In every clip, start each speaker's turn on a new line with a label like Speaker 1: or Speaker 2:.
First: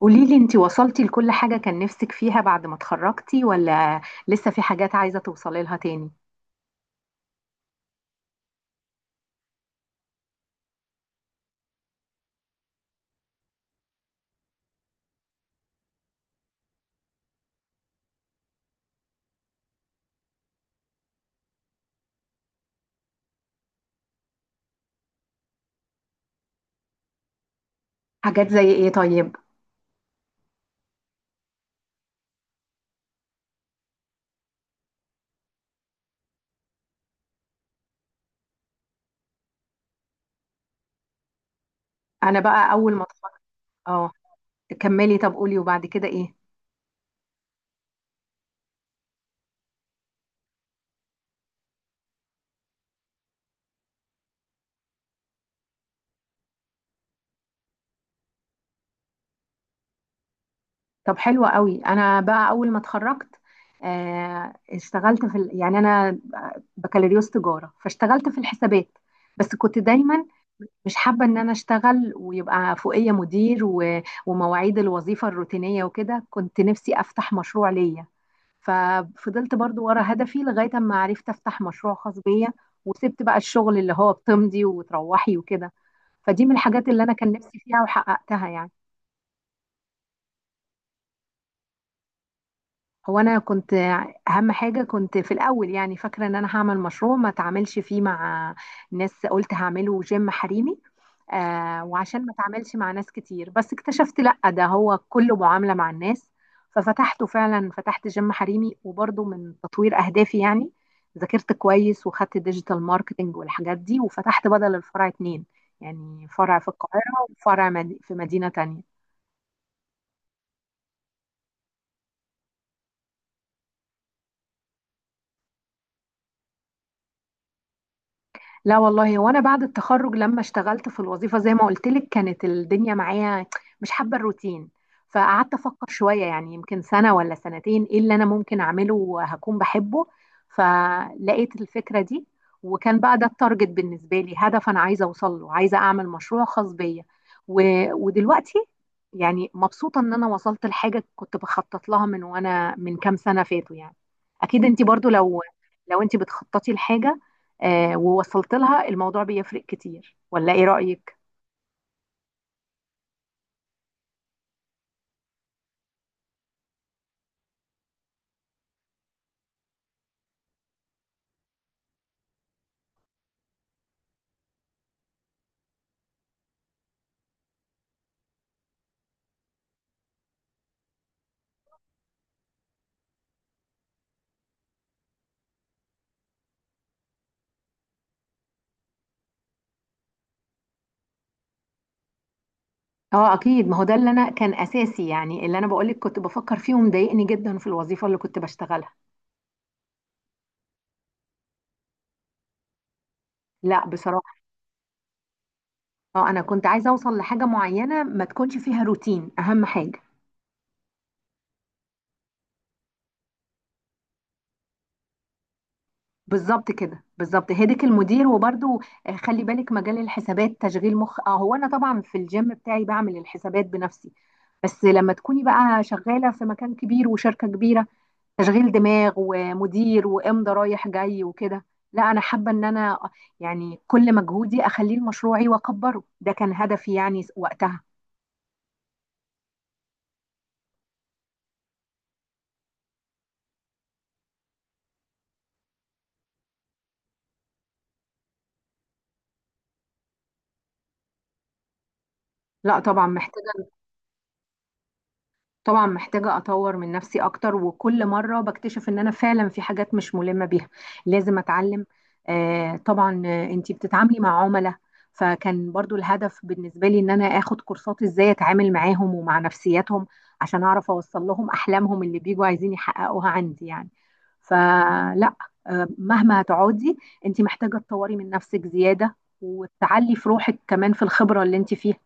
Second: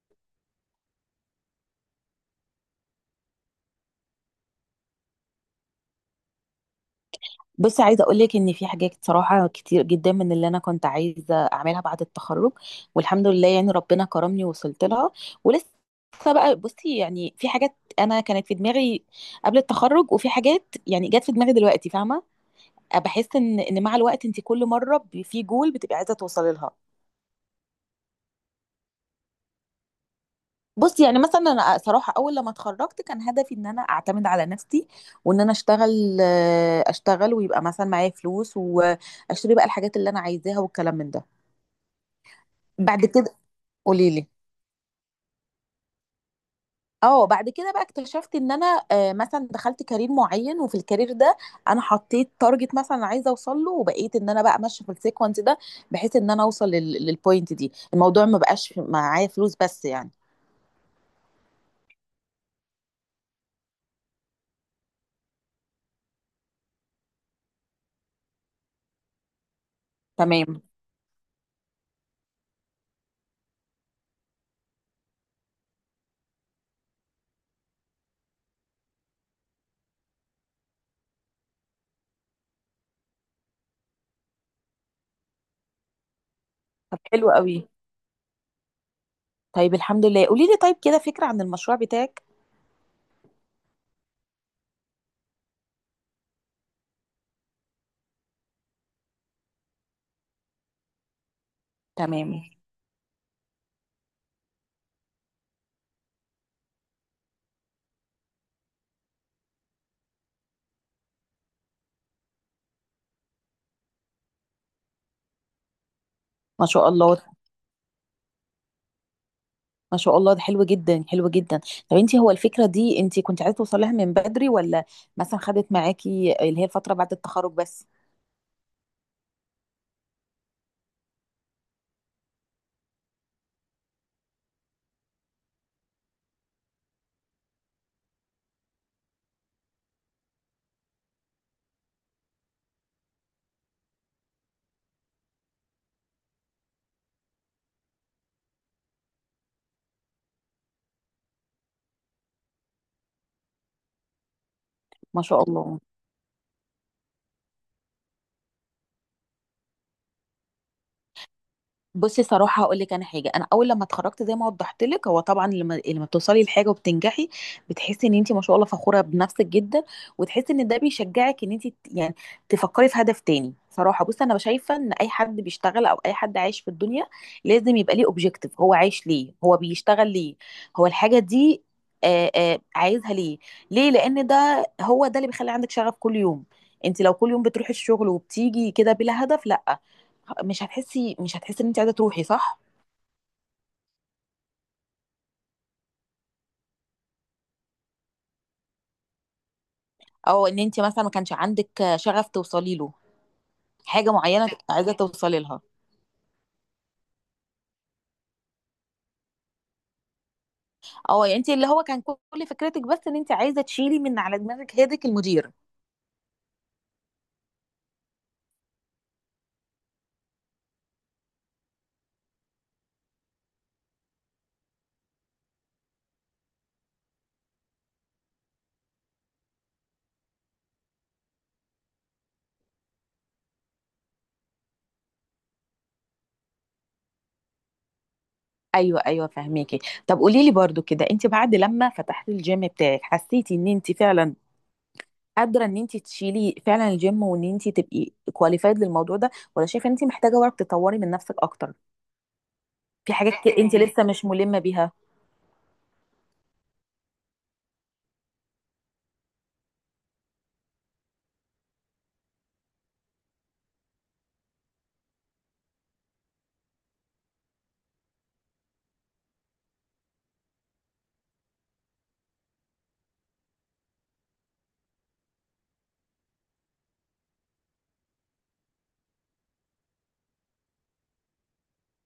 Speaker 1: قوليلي انتي وصلتي لكل حاجة كان نفسك فيها بعد ما اتخرجتي ولا لسه في حاجات عايزة توصلي لها تاني؟
Speaker 2: بصي عايزه اقول لك ان في حاجات صراحه كتير جدا من اللي انا كنت عايزه اعملها بعد التخرج، والحمد لله ربنا كرمني ووصلت لها ولسه. بقى بصي في حاجات انا كانت في دماغي قبل التخرج، وفي حاجات يعني جت في دماغي دلوقتي، فاهمه. بحس ان مع الوقت انت كل مره في جول بتبقي عايزه توصلي لها.
Speaker 1: حاجات زي ايه طيب؟
Speaker 2: بصي يعني مثلا انا صراحه اول لما اتخرجت كان هدفي ان انا اعتمد على نفسي، وان انا اشتغل. ويبقى مثلا معايا فلوس واشتري بقى الحاجات اللي انا عايزاها والكلام من ده.
Speaker 1: انا بقى اول
Speaker 2: بعد
Speaker 1: ما
Speaker 2: كده
Speaker 1: اتخرجت. اه،
Speaker 2: قولي لي.
Speaker 1: كملي. طب قولي وبعد كده ايه؟
Speaker 2: اه، بعد كده بقى اكتشفت ان انا مثلا دخلت كارير معين، وفي الكارير ده انا حطيت تارجت مثلا عايزه اوصل له، وبقيت ان انا بقى ماشيه في السيكونس ده بحيث ان انا اوصل للبوينت دي. الموضوع ما بقاش معايا فلوس بس يعني.
Speaker 1: طب حلوة قوي. انا بقى اول ما اتخرجت اشتغلت في ال... يعني بكالوريوس تجارة، فاشتغلت في الحسابات. بس كنت دايما
Speaker 2: تمام.
Speaker 1: مش حابة ان انا اشتغل ويبقى فوقية مدير و... ومواعيد الوظيفة الروتينية وكده. كنت نفسي افتح مشروع ليا، ففضلت برضو ورا هدفي لغاية اما عرفت افتح مشروع خاص بيا، وسبت بقى الشغل اللي هو بتمضي وتروحي وكده. فدي من الحاجات
Speaker 2: طب
Speaker 1: اللي انا
Speaker 2: حلو
Speaker 1: كان نفسي
Speaker 2: قوي.
Speaker 1: فيها وحققتها.
Speaker 2: طيب الحمد لله، قولي لي طيب كده فكره عن المشروع بتاعك.
Speaker 1: هو انا كنت اهم حاجه كنت في الاول، فاكره ان انا هعمل مشروع ما اتعاملش فيه مع ناس. قلت هعمله جيم حريمي، وعشان ما
Speaker 2: تمام.
Speaker 1: اتعاملش مع ناس كتير. بس اكتشفت لا، ده هو كله معامله مع الناس. ففتحته فعلا، فتحت جيم حريمي، وبرضه من تطوير اهدافي يعني ذاكرت كويس وخدت ديجيتال ماركتنج والحاجات دي، وفتحت بدل الفرع اتنين، يعني فرع
Speaker 2: ما
Speaker 1: في
Speaker 2: شاء الله.
Speaker 1: القاهره وفرع في مدينه تانية.
Speaker 2: ما شاء الله ده حلو جدا، حلو جدا. طب انت هو الفكره دي انت كنت عايزه توصلها من بدري، ولا مثلا خدت معاكي اللي هي الفتره بعد التخرج بس؟
Speaker 1: لا والله، وانا بعد التخرج لما اشتغلت في الوظيفه زي ما قلت لك كانت الدنيا معايا مش حابه الروتين، فقعدت افكر شويه يعني يمكن سنه ولا سنتين ايه اللي انا ممكن اعمله وهكون بحبه، فلقيت الفكره دي. وكان بقى ده التارجت بالنسبه لي، هدف انا عايزه اوصل له، عايزه اعمل مشروع خاص بيا و... ودلوقتي يعني مبسوطه ان انا وصلت لحاجه كنت بخطط لها من وانا من كام سنه فاتوا يعني. اكيد انت برضو
Speaker 2: ما
Speaker 1: لو
Speaker 2: شاء الله.
Speaker 1: لو انت بتخططي لحاجه ووصلت لها الموضوع بيفرق كتير، ولا ايه رأيك؟
Speaker 2: بصي صراحة هقول لك أنا حاجة. أنا أول لما اتخرجت زي ما وضحت لك، هو طبعا لما بتوصلي لحاجة وبتنجحي بتحسي إن أنت ما شاء الله فخورة بنفسك جدا، وتحسي إن ده بيشجعك إن أنت تفكري في هدف تاني. صراحة بصي أنا شايفة إن أي حد بيشتغل أو أي حد عايش في الدنيا لازم يبقى ليه أوبجيكتيف. هو عايش ليه، هو بيشتغل ليه، هو الحاجة دي عايزها ليه، ليه؟ لأن ده هو ده اللي بيخلي عندك شغف كل يوم. أنت لو كل يوم بتروحي الشغل وبتيجي كده بلا هدف، لا، مش هتحسي ان انت عايزه تروحي. صح؟
Speaker 1: اه اكيد، ما هو ده اللي انا كان اساسي يعني اللي انا بقولك كنت بفكر فيه ومضايقني جدا في الوظيفه اللي كنت بشتغلها.
Speaker 2: او ان انت مثلا ما كانش عندك شغف توصلي له،
Speaker 1: لا
Speaker 2: حاجه
Speaker 1: بصراحه،
Speaker 2: معينه عايزه توصلي لها.
Speaker 1: اه انا كنت عايزه اوصل لحاجه معينه ما تكونش فيها روتين، اهم حاجه.
Speaker 2: اه، يعني انت اللي هو كان كل فكرتك بس ان انت عايزه تشيلي من على دماغك هيدك المدير.
Speaker 1: بالظبط كده، بالظبط هدك المدير. وبرده خلي بالك مجال الحسابات تشغيل مخ. اه، هو انا طبعا في الجيم بتاعي بعمل الحسابات بنفسي، بس لما تكوني بقى شغاله في مكان كبير وشركه كبيره تشغيل دماغ ومدير وامضى رايح جاي وكده. لا، انا حابه ان انا يعني كل مجهودي اخليه لمشروعي واكبره، ده كان هدفي يعني وقتها.
Speaker 2: ايوه فهميكي. طب قولي لي برضو كده، انت بعد لما فتحتي الجيم بتاعك حسيتي ان انت فعلا قادره ان انت تشيلي فعلا الجيم، وان انت تبقي كواليفايد للموضوع ده؟ ولا شايفه ان انت محتاجه برضه تطوري من نفسك اكتر،
Speaker 1: لا طبعا
Speaker 2: في
Speaker 1: محتاج،
Speaker 2: حاجات انت لسه مش ملمه بيها؟
Speaker 1: طبعا محتاجة أطور من نفسي أكتر، وكل مرة بكتشف إن أنا فعلا في حاجات مش ملمة بيها، لازم أتعلم. طبعا، أنتي بتتعاملي مع عملاء، فكان برضو الهدف بالنسبة لي إن أنا آخد كورسات إزاي أتعامل معاهم ومع نفسياتهم عشان أعرف أوصل لهم أحلامهم اللي بيجوا عايزين يحققوها عندي يعني. فلا، مهما هتقعدي أنتي محتاجة تطوري من نفسك زيادة، وتعلي في روحك كمان في الخبرة اللي أنتي فيها.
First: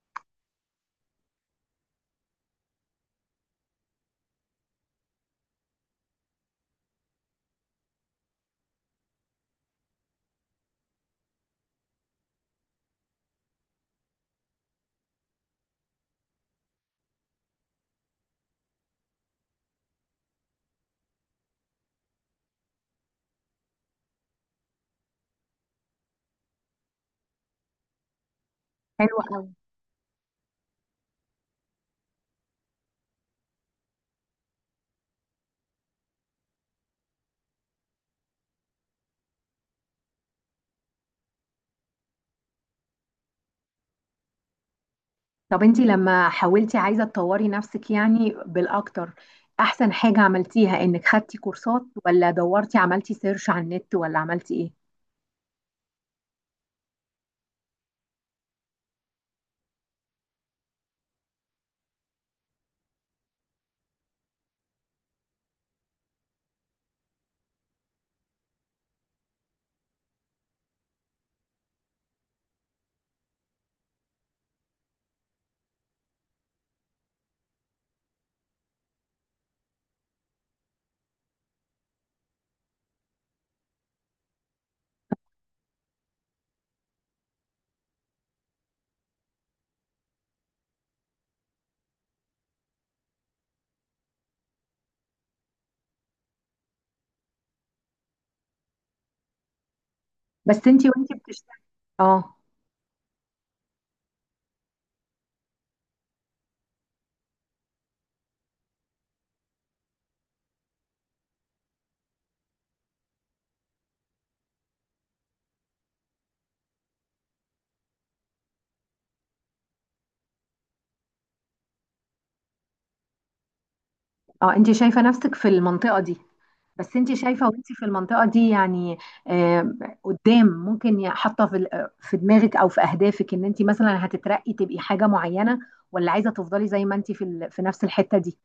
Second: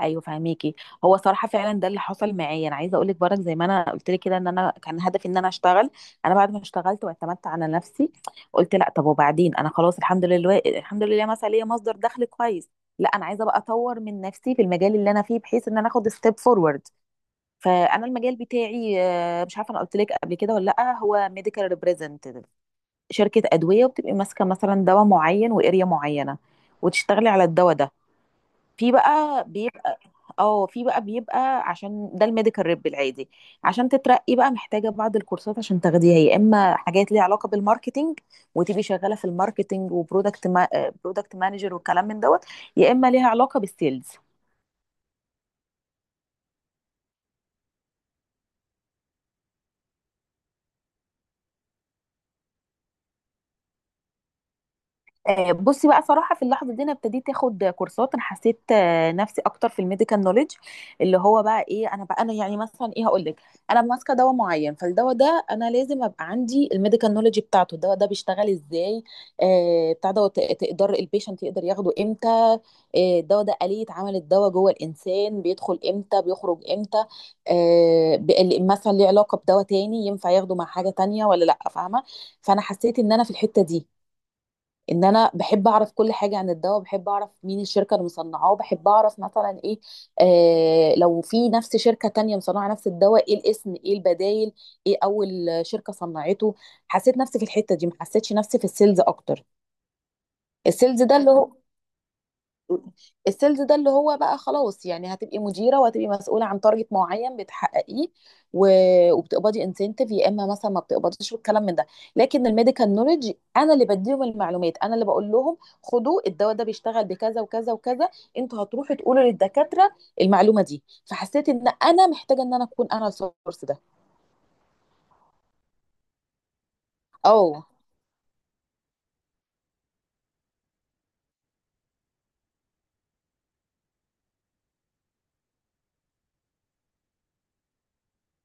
Speaker 2: ايوه فهميكي. هو صراحه فعلا ده اللي حصل معايا. انا عايزه اقول لك برك، زي ما انا قلت لك كده، ان انا كان هدفي ان انا اشتغل. انا بعد ما اشتغلت واعتمدت على نفسي قلت لا، طب وبعدين، انا خلاص الحمد لله، الحمد لله مثلا ليا مصدر دخل كويس، لا انا عايزه بقى اطور من نفسي في المجال اللي انا فيه بحيث ان انا اخد ستيب فورورد. فانا المجال بتاعي مش عارفه انا قلت لك قبل كده ولا لا، هو ميديكال ريبريزنتيف. شركه ادويه وبتبقي ماسكه مثلا دواء معين، واريا معينه وتشتغلي على الدواء ده. في بقى
Speaker 1: حلوة.
Speaker 2: بيبقى. اه، في بقى بيبقى، عشان ده الميديكال ريب العادي. عشان تترقي بقى محتاجه بعض الكورسات عشان تاخديها، يا اما حاجات ليها علاقه بالماركتينج وتبقي شغاله في الماركتينج وبرودكت ما... برودكت مانجر والكلام من دوت، يا اما ليها علاقه بالسيلز.
Speaker 1: طب انتي لما حاولتي عايزة تطوري نفسك يعني بالأكتر، أحسن حاجة عملتيها إنك خدتي كورسات، ولا دورتي عملتي سيرش على النت، ولا عملتي إيه؟
Speaker 2: بصي بقى صراحة في اللحظة دي أنا ابتديت آخد كورسات. أنا حسيت نفسي أكتر في الميديكال نوليدج. اللي هو بقى إيه، أنا بقى أنا يعني مثلا إيه، هقول لك. أنا ماسكة دواء معين، فالدواء ده أنا لازم أبقى عندي الميديكال نوليدج بتاعته. الدواء ده بيشتغل إزاي، بتاع ده، تقدر البيشنت يقدر ياخده إمتى، الدواء ده آلية عمل الدواء جوه الإنسان، بيدخل إمتى بيخرج إمتى، مثلا ليه علاقة بدواء تاني ينفع ياخده مع حاجة تانية ولا لأ، فاهمة. فأنا حسيت إن أنا في الحتة دي، ان انا بحب اعرف كل حاجه عن الدواء، بحب اعرف مين الشركه اللي مصنعاه، بحب اعرف مثلا ايه، لو في نفس شركه تانية مصنعه نفس الدواء، ايه الاسم، ايه البدايل، ايه اول شركه صنعته. حسيت نفسي في الحته دي، ما حسيتش نفسي في السيلز اكتر.
Speaker 1: بس انتي
Speaker 2: السيلز
Speaker 1: وانتي
Speaker 2: ده اللي هو،
Speaker 1: بتشتغلي. اه.
Speaker 2: بقى خلاص يعني هتبقي مديره وهتبقي مسؤوله عن تارجت معين بتحققيه، وبتقبضي انسنتيف يا اما مثلا ما بتقبضيش والكلام من ده. لكن الميديكال نوليدج انا اللي بديهم المعلومات، انا اللي بقول لهم خدوا الدواء ده بيشتغل بكذا وكذا وكذا، انتوا هتروحوا تقولوا للدكاتره المعلومه دي. فحسيت ان انا محتاجه ان انا اكون انا السورس ده.
Speaker 1: اه، انتي شايفة نفسك في المنطقة دي؟ بس انتي شايفة
Speaker 2: اه،
Speaker 1: وانتي في المنطقة دي يعني آه قدام ممكن حاطة في في دماغك أو في أهدافك إن انتي مثلا هتترقي تبقي حاجة معينة، ولا عايزة تفضلي زي ما انتي في في نفس الحتة دي؟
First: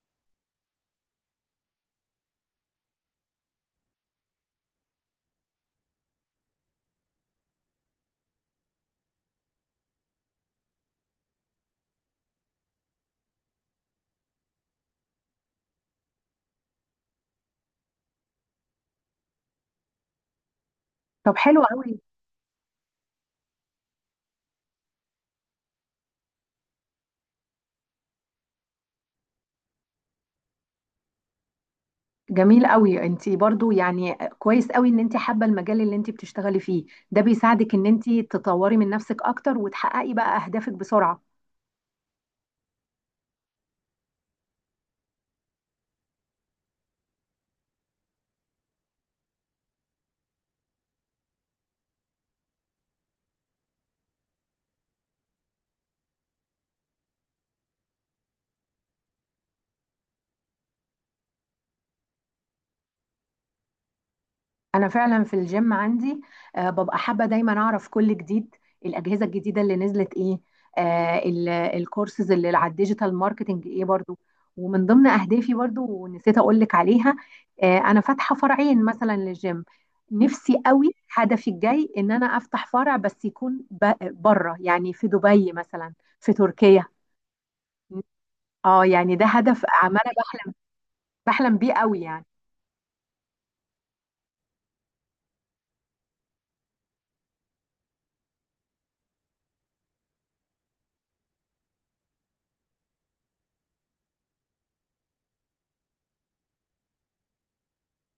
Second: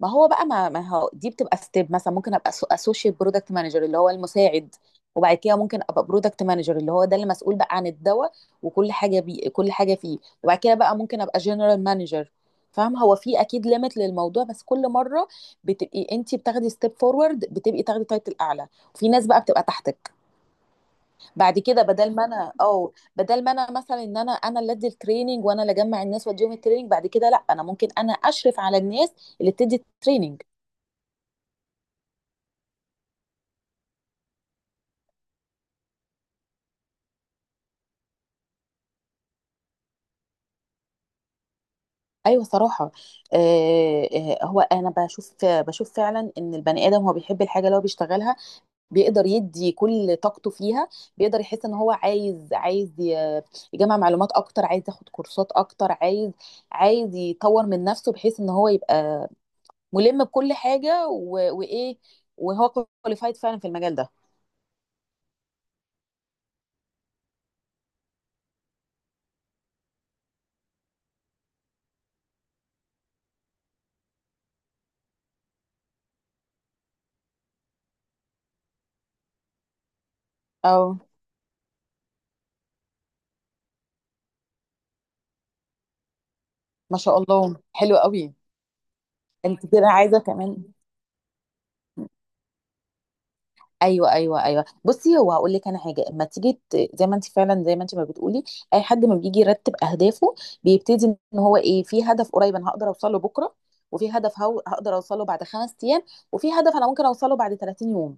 Speaker 2: ما هو دي بتبقى ستيب، مثلا ممكن ابقى اسوشيت برودكت مانجر اللي هو المساعد، وبعد كده ممكن ابقى برودكت مانجر اللي هو ده اللي مسؤول بقى عن الدواء وكل حاجه كل حاجه فيه، وبعد كده بقى ممكن ابقى جنرال مانجر. فاهم، هو في اكيد ليميت للموضوع، بس كل مره بتبقي انت بتاخدي ستيب فورورد، بتبقي تاخدي تايتل اعلى وفي ناس بقى بتبقى تحتك.
Speaker 1: طب
Speaker 2: بعد
Speaker 1: حلو
Speaker 2: كده
Speaker 1: قوي.
Speaker 2: بدل ما انا، او بدل ما انا مثلا ان انا، انا اللي ادي التريننج وانا اللي اجمع الناس واديهم التريننج، بعد كده لا انا ممكن انا اشرف على الناس اللي بتدي التريننج.
Speaker 1: جميل قوي. انت برضو يعني كويس قوي ان انت حابه المجال اللي انت بتشتغلي فيه، ده بيساعدك ان انت تطوري من نفسك اكتر وتحققي بقى اهدافك بسرعه.
Speaker 2: ايوه صراحه. آه، هو انا بشوف فعلا ان البني ادم هو بيحب الحاجه اللي هو بيشتغلها، بيقدر يدي كل طاقته فيها، بيقدر يحس ان هو عايز يجمع معلومات اكتر، عايز ياخد كورسات اكتر، عايز يطور من نفسه بحيث ان هو يبقى ملم بكل حاجه وايه، وهو كواليفايد فعلا في المجال ده.
Speaker 1: انا فعلا في الجيم عندي ببقى حابه دايما اعرف كل جديد، الاجهزه الجديده اللي نزلت ايه، الكورسز اللي على الديجيتال ماركتنج ايه برضو. ومن ضمن اهدافي برضو ونسيت اقول لك عليها، انا فاتحه فرعين مثلا للجيم. نفسي قوي،
Speaker 2: اه
Speaker 1: هدفي الجاي ان انا افتح فرع بس يكون بره، يعني في دبي مثلا، في تركيا.
Speaker 2: ما شاء الله حلو قوي.
Speaker 1: اه يعني ده هدف
Speaker 2: انت كده
Speaker 1: عماله
Speaker 2: عايزه
Speaker 1: بحلم،
Speaker 2: كمان.
Speaker 1: بحلم بيه قوي يعني.
Speaker 2: ايوه بصي هو هقول لك انا حاجه. اما تيجي زي ما انت فعلا، زي ما انت ما بتقولي، اي حد ما بيجي يرتب اهدافه بيبتدي ان هو ايه، في هدف قريب انا هقدر اوصل له بكره، وفي هدف هو هقدر اوصل له بعد خمس ايام، وفي هدف انا ممكن اوصله بعد 30 يوم.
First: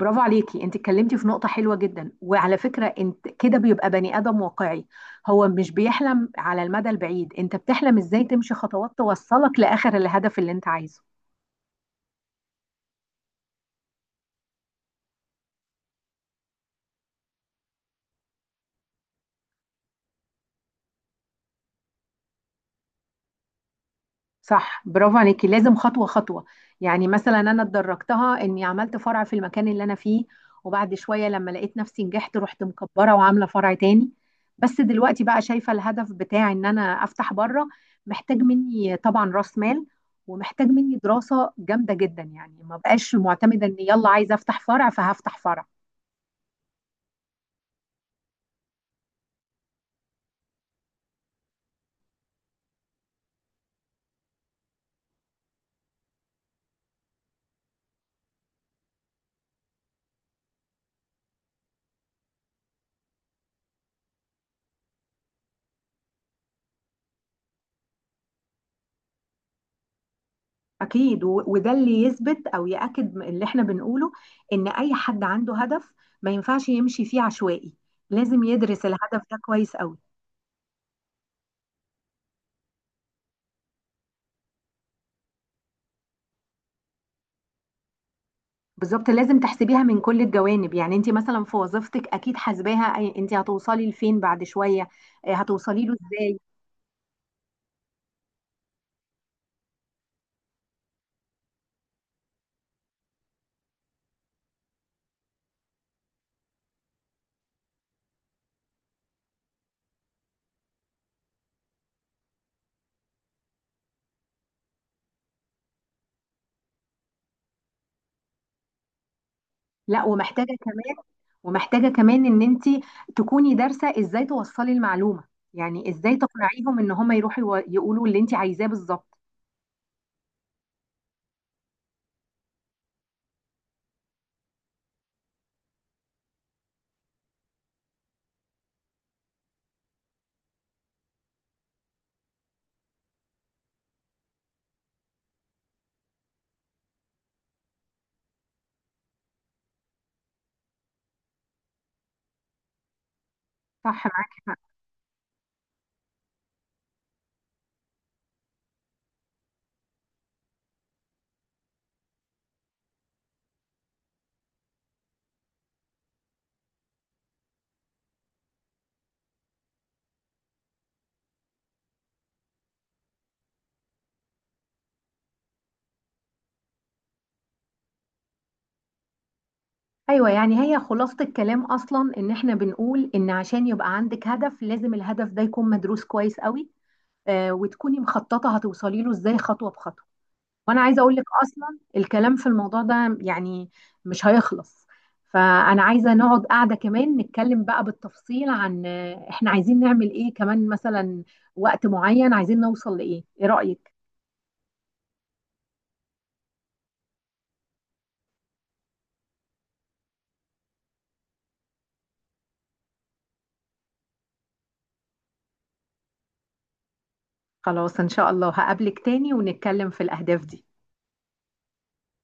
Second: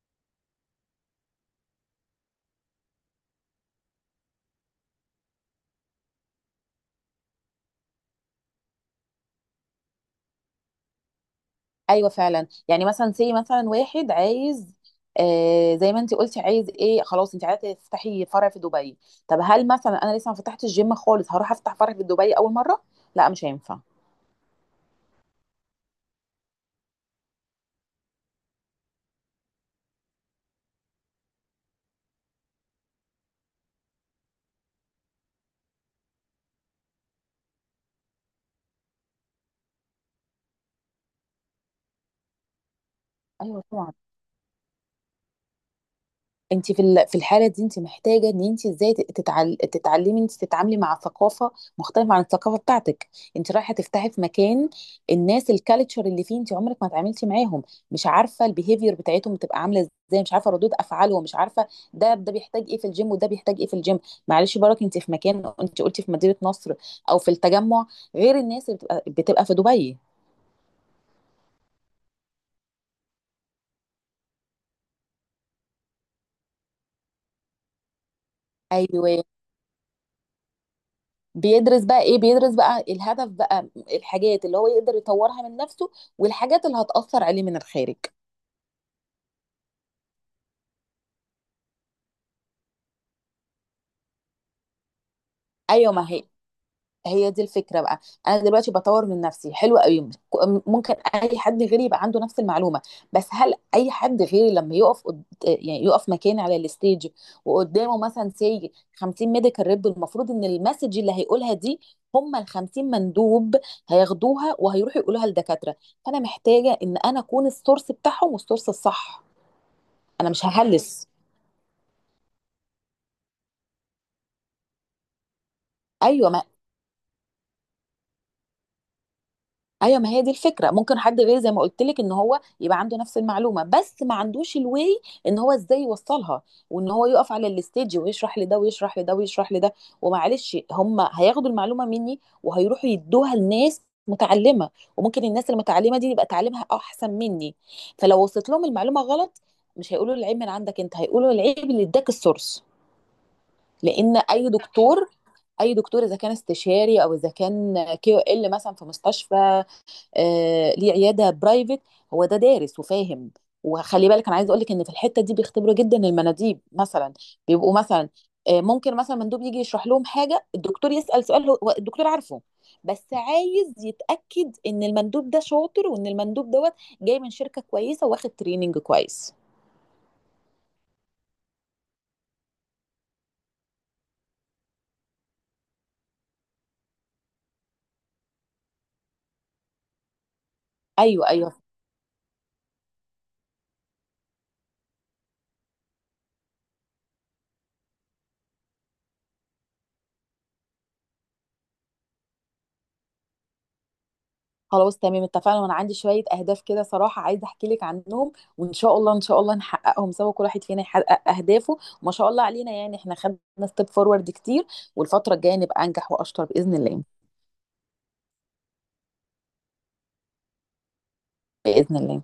Speaker 1: برافو عليكي، انت اتكلمتي في نقطة حلوة جدا، وعلى فكرة انت كده بيبقى بني آدم واقعي، هو مش بيحلم على المدى البعيد، انت بتحلم ازاي تمشي خطوات توصلك لآخر الهدف اللي انت عايزه.
Speaker 2: ايوه فعلا. يعني مثلا سي مثلا واحد عايز، زي ما انت قلتي عايز ايه، خلاص انت عايزه تفتحي فرع في دبي. طب هل مثلا انا لسه ما فتحتش الجيم خالص هروح افتح فرع في دبي اول مره؟ لا مش هينفع.
Speaker 1: صح، برافو عليكي، لازم خطوة خطوة. يعني مثلا أنا اتدرجتها إني عملت فرع في المكان اللي أنا فيه، وبعد شوية لما لقيت نفسي نجحت رحت مكبرة وعاملة فرع تاني. بس دلوقتي بقى شايفة الهدف بتاع إن أنا أفتح بره، محتاج مني طبعا رأس مال، ومحتاج مني دراسة جامدة جدا، يعني ما بقاش معتمدة إن
Speaker 2: ايوه
Speaker 1: يلا عايزة أفتح فرع فهفتح فرع.
Speaker 2: انت في في الحاله دي انت محتاجه ان انت ازاي تتعلمي انت تتعاملي مع ثقافه مختلفه عن الثقافه بتاعتك. انت رايحه تفتحي في مكان الناس الكالتشر اللي فيه انت عمرك ما اتعاملتي معاهم، مش عارفه البيهيفير بتاعتهم بتبقى عامله ازاي، مش عارفه ردود افعالهم، مش عارفه ده ده بيحتاج ايه في الجيم وده بيحتاج ايه في الجيم. معلش برك انت في مكان، انت قلتي في مدينه نصر او في التجمع، غير الناس اللي بتبقى في دبي.
Speaker 1: أكيد، وده اللي يثبت أو يأكد اللي إحنا بنقوله، إن أي حد عنده هدف ما ينفعش يمشي فيه عشوائي، لازم يدرس الهدف
Speaker 2: ايوه
Speaker 1: ده كويس قوي.
Speaker 2: بيدرس بقى ايه، بيدرس بقى الهدف بقى، الحاجات اللي هو يقدر يطورها من نفسه، والحاجات اللي هتأثر عليه من الخارج.
Speaker 1: بالظبط، لازم تحسبيها من كل الجوانب. يعني أنت مثلا في وظيفتك أكيد حاسباها أنت هتوصلي لفين بعد شوية، هتوصلي
Speaker 2: ايوه
Speaker 1: له
Speaker 2: ما هي،
Speaker 1: إزاي.
Speaker 2: هي دي الفكرة بقى. أنا دلوقتي بطور من نفسي حلو قوي، ممكن أي حد غيري يبقى عنده نفس المعلومة، بس هل أي حد غيري لما يعني يقف مكاني على الستيج وقدامه مثلا سي 50 ميديكال ريب، المفروض إن المسج اللي هيقولها دي هم ال 50 مندوب هياخدوها وهيروحوا يقولوها للدكاترة. فأنا محتاجة إن أنا أكون السورس بتاعهم والسورس الصح.
Speaker 1: لا،
Speaker 2: أنا مش
Speaker 1: ومحتاجة كمان،
Speaker 2: ههلس.
Speaker 1: ومحتاجة كمان إن أنت تكوني دارسة إزاي توصلي المعلومة، يعني إزاي
Speaker 2: أيوة،
Speaker 1: تقنعيهم إن هم يروحوا يقولوا اللي أنت عايزاه بالظبط.
Speaker 2: ايوه ما هي دي الفكره. ممكن حد غير زي ما قلت لك ان هو يبقى عنده نفس المعلومه، بس ما عندوش الواي ان هو ازاي يوصلها، وان هو يقف على الستيج ويشرح لده ويشرح لده ويشرح لده. ومعلش هم هياخدوا المعلومه مني وهيروحوا يدوها لناس متعلمه، وممكن الناس المتعلمه دي يبقى تعليمها احسن مني، فلو وصلت لهم المعلومه غلط مش هيقولوا العيب من عندك انت، هيقولوا العيب اللي اداك السورس.
Speaker 1: صح،
Speaker 2: لان
Speaker 1: معاكي
Speaker 2: اي
Speaker 1: حق.
Speaker 2: دكتور، اذا كان استشاري او اذا كان كيو ال مثلا في مستشفى، ليه عياده برايفت، هو ده دارس وفاهم. وخلي بالك انا عايز اقول لك ان في الحته دي بيختبروا جدا المناديب. مثلا بيبقوا مثلا، ممكن مثلا مندوب يجي يشرح لهم حاجه، الدكتور يسال سؤال هو هو الدكتور عارفه، بس عايز يتاكد ان المندوب ده شاطر وان المندوب دوت جاي من شركه كويسه واخد تريننج كويس.
Speaker 1: ايوه، يعني هي خلاصة الكلام اصلا ان احنا بنقول ان عشان يبقى عندك هدف لازم الهدف ده يكون مدروس كويس قوي، وتكوني مخططة هتوصلي له ازاي خطوة بخطوة. وانا عايزة اقول لك
Speaker 2: ايوه
Speaker 1: اصلا الكلام في الموضوع ده يعني مش هيخلص، فانا عايزة نقعد قاعدة كمان نتكلم بقى بالتفصيل عن احنا عايزين نعمل ايه كمان، مثلا وقت معين عايزين نوصل لايه، ايه رأيك؟
Speaker 2: خلاص تمام اتفقنا. وانا عندي شوية اهداف كده صراحة عايزة احكي لك عنهم، وان شاء الله، نحققهم سوا. كل واحد فينا يحقق اهدافه، وما شاء الله علينا يعني احنا خدنا ستيب فورورد كتير، والفترة الجاية نبقى انجح واشطر بإذن الله.
Speaker 1: خلاص ان شاء الله، هقابلك تاني ونتكلم في الاهداف دي.
Speaker 2: بإذن الله.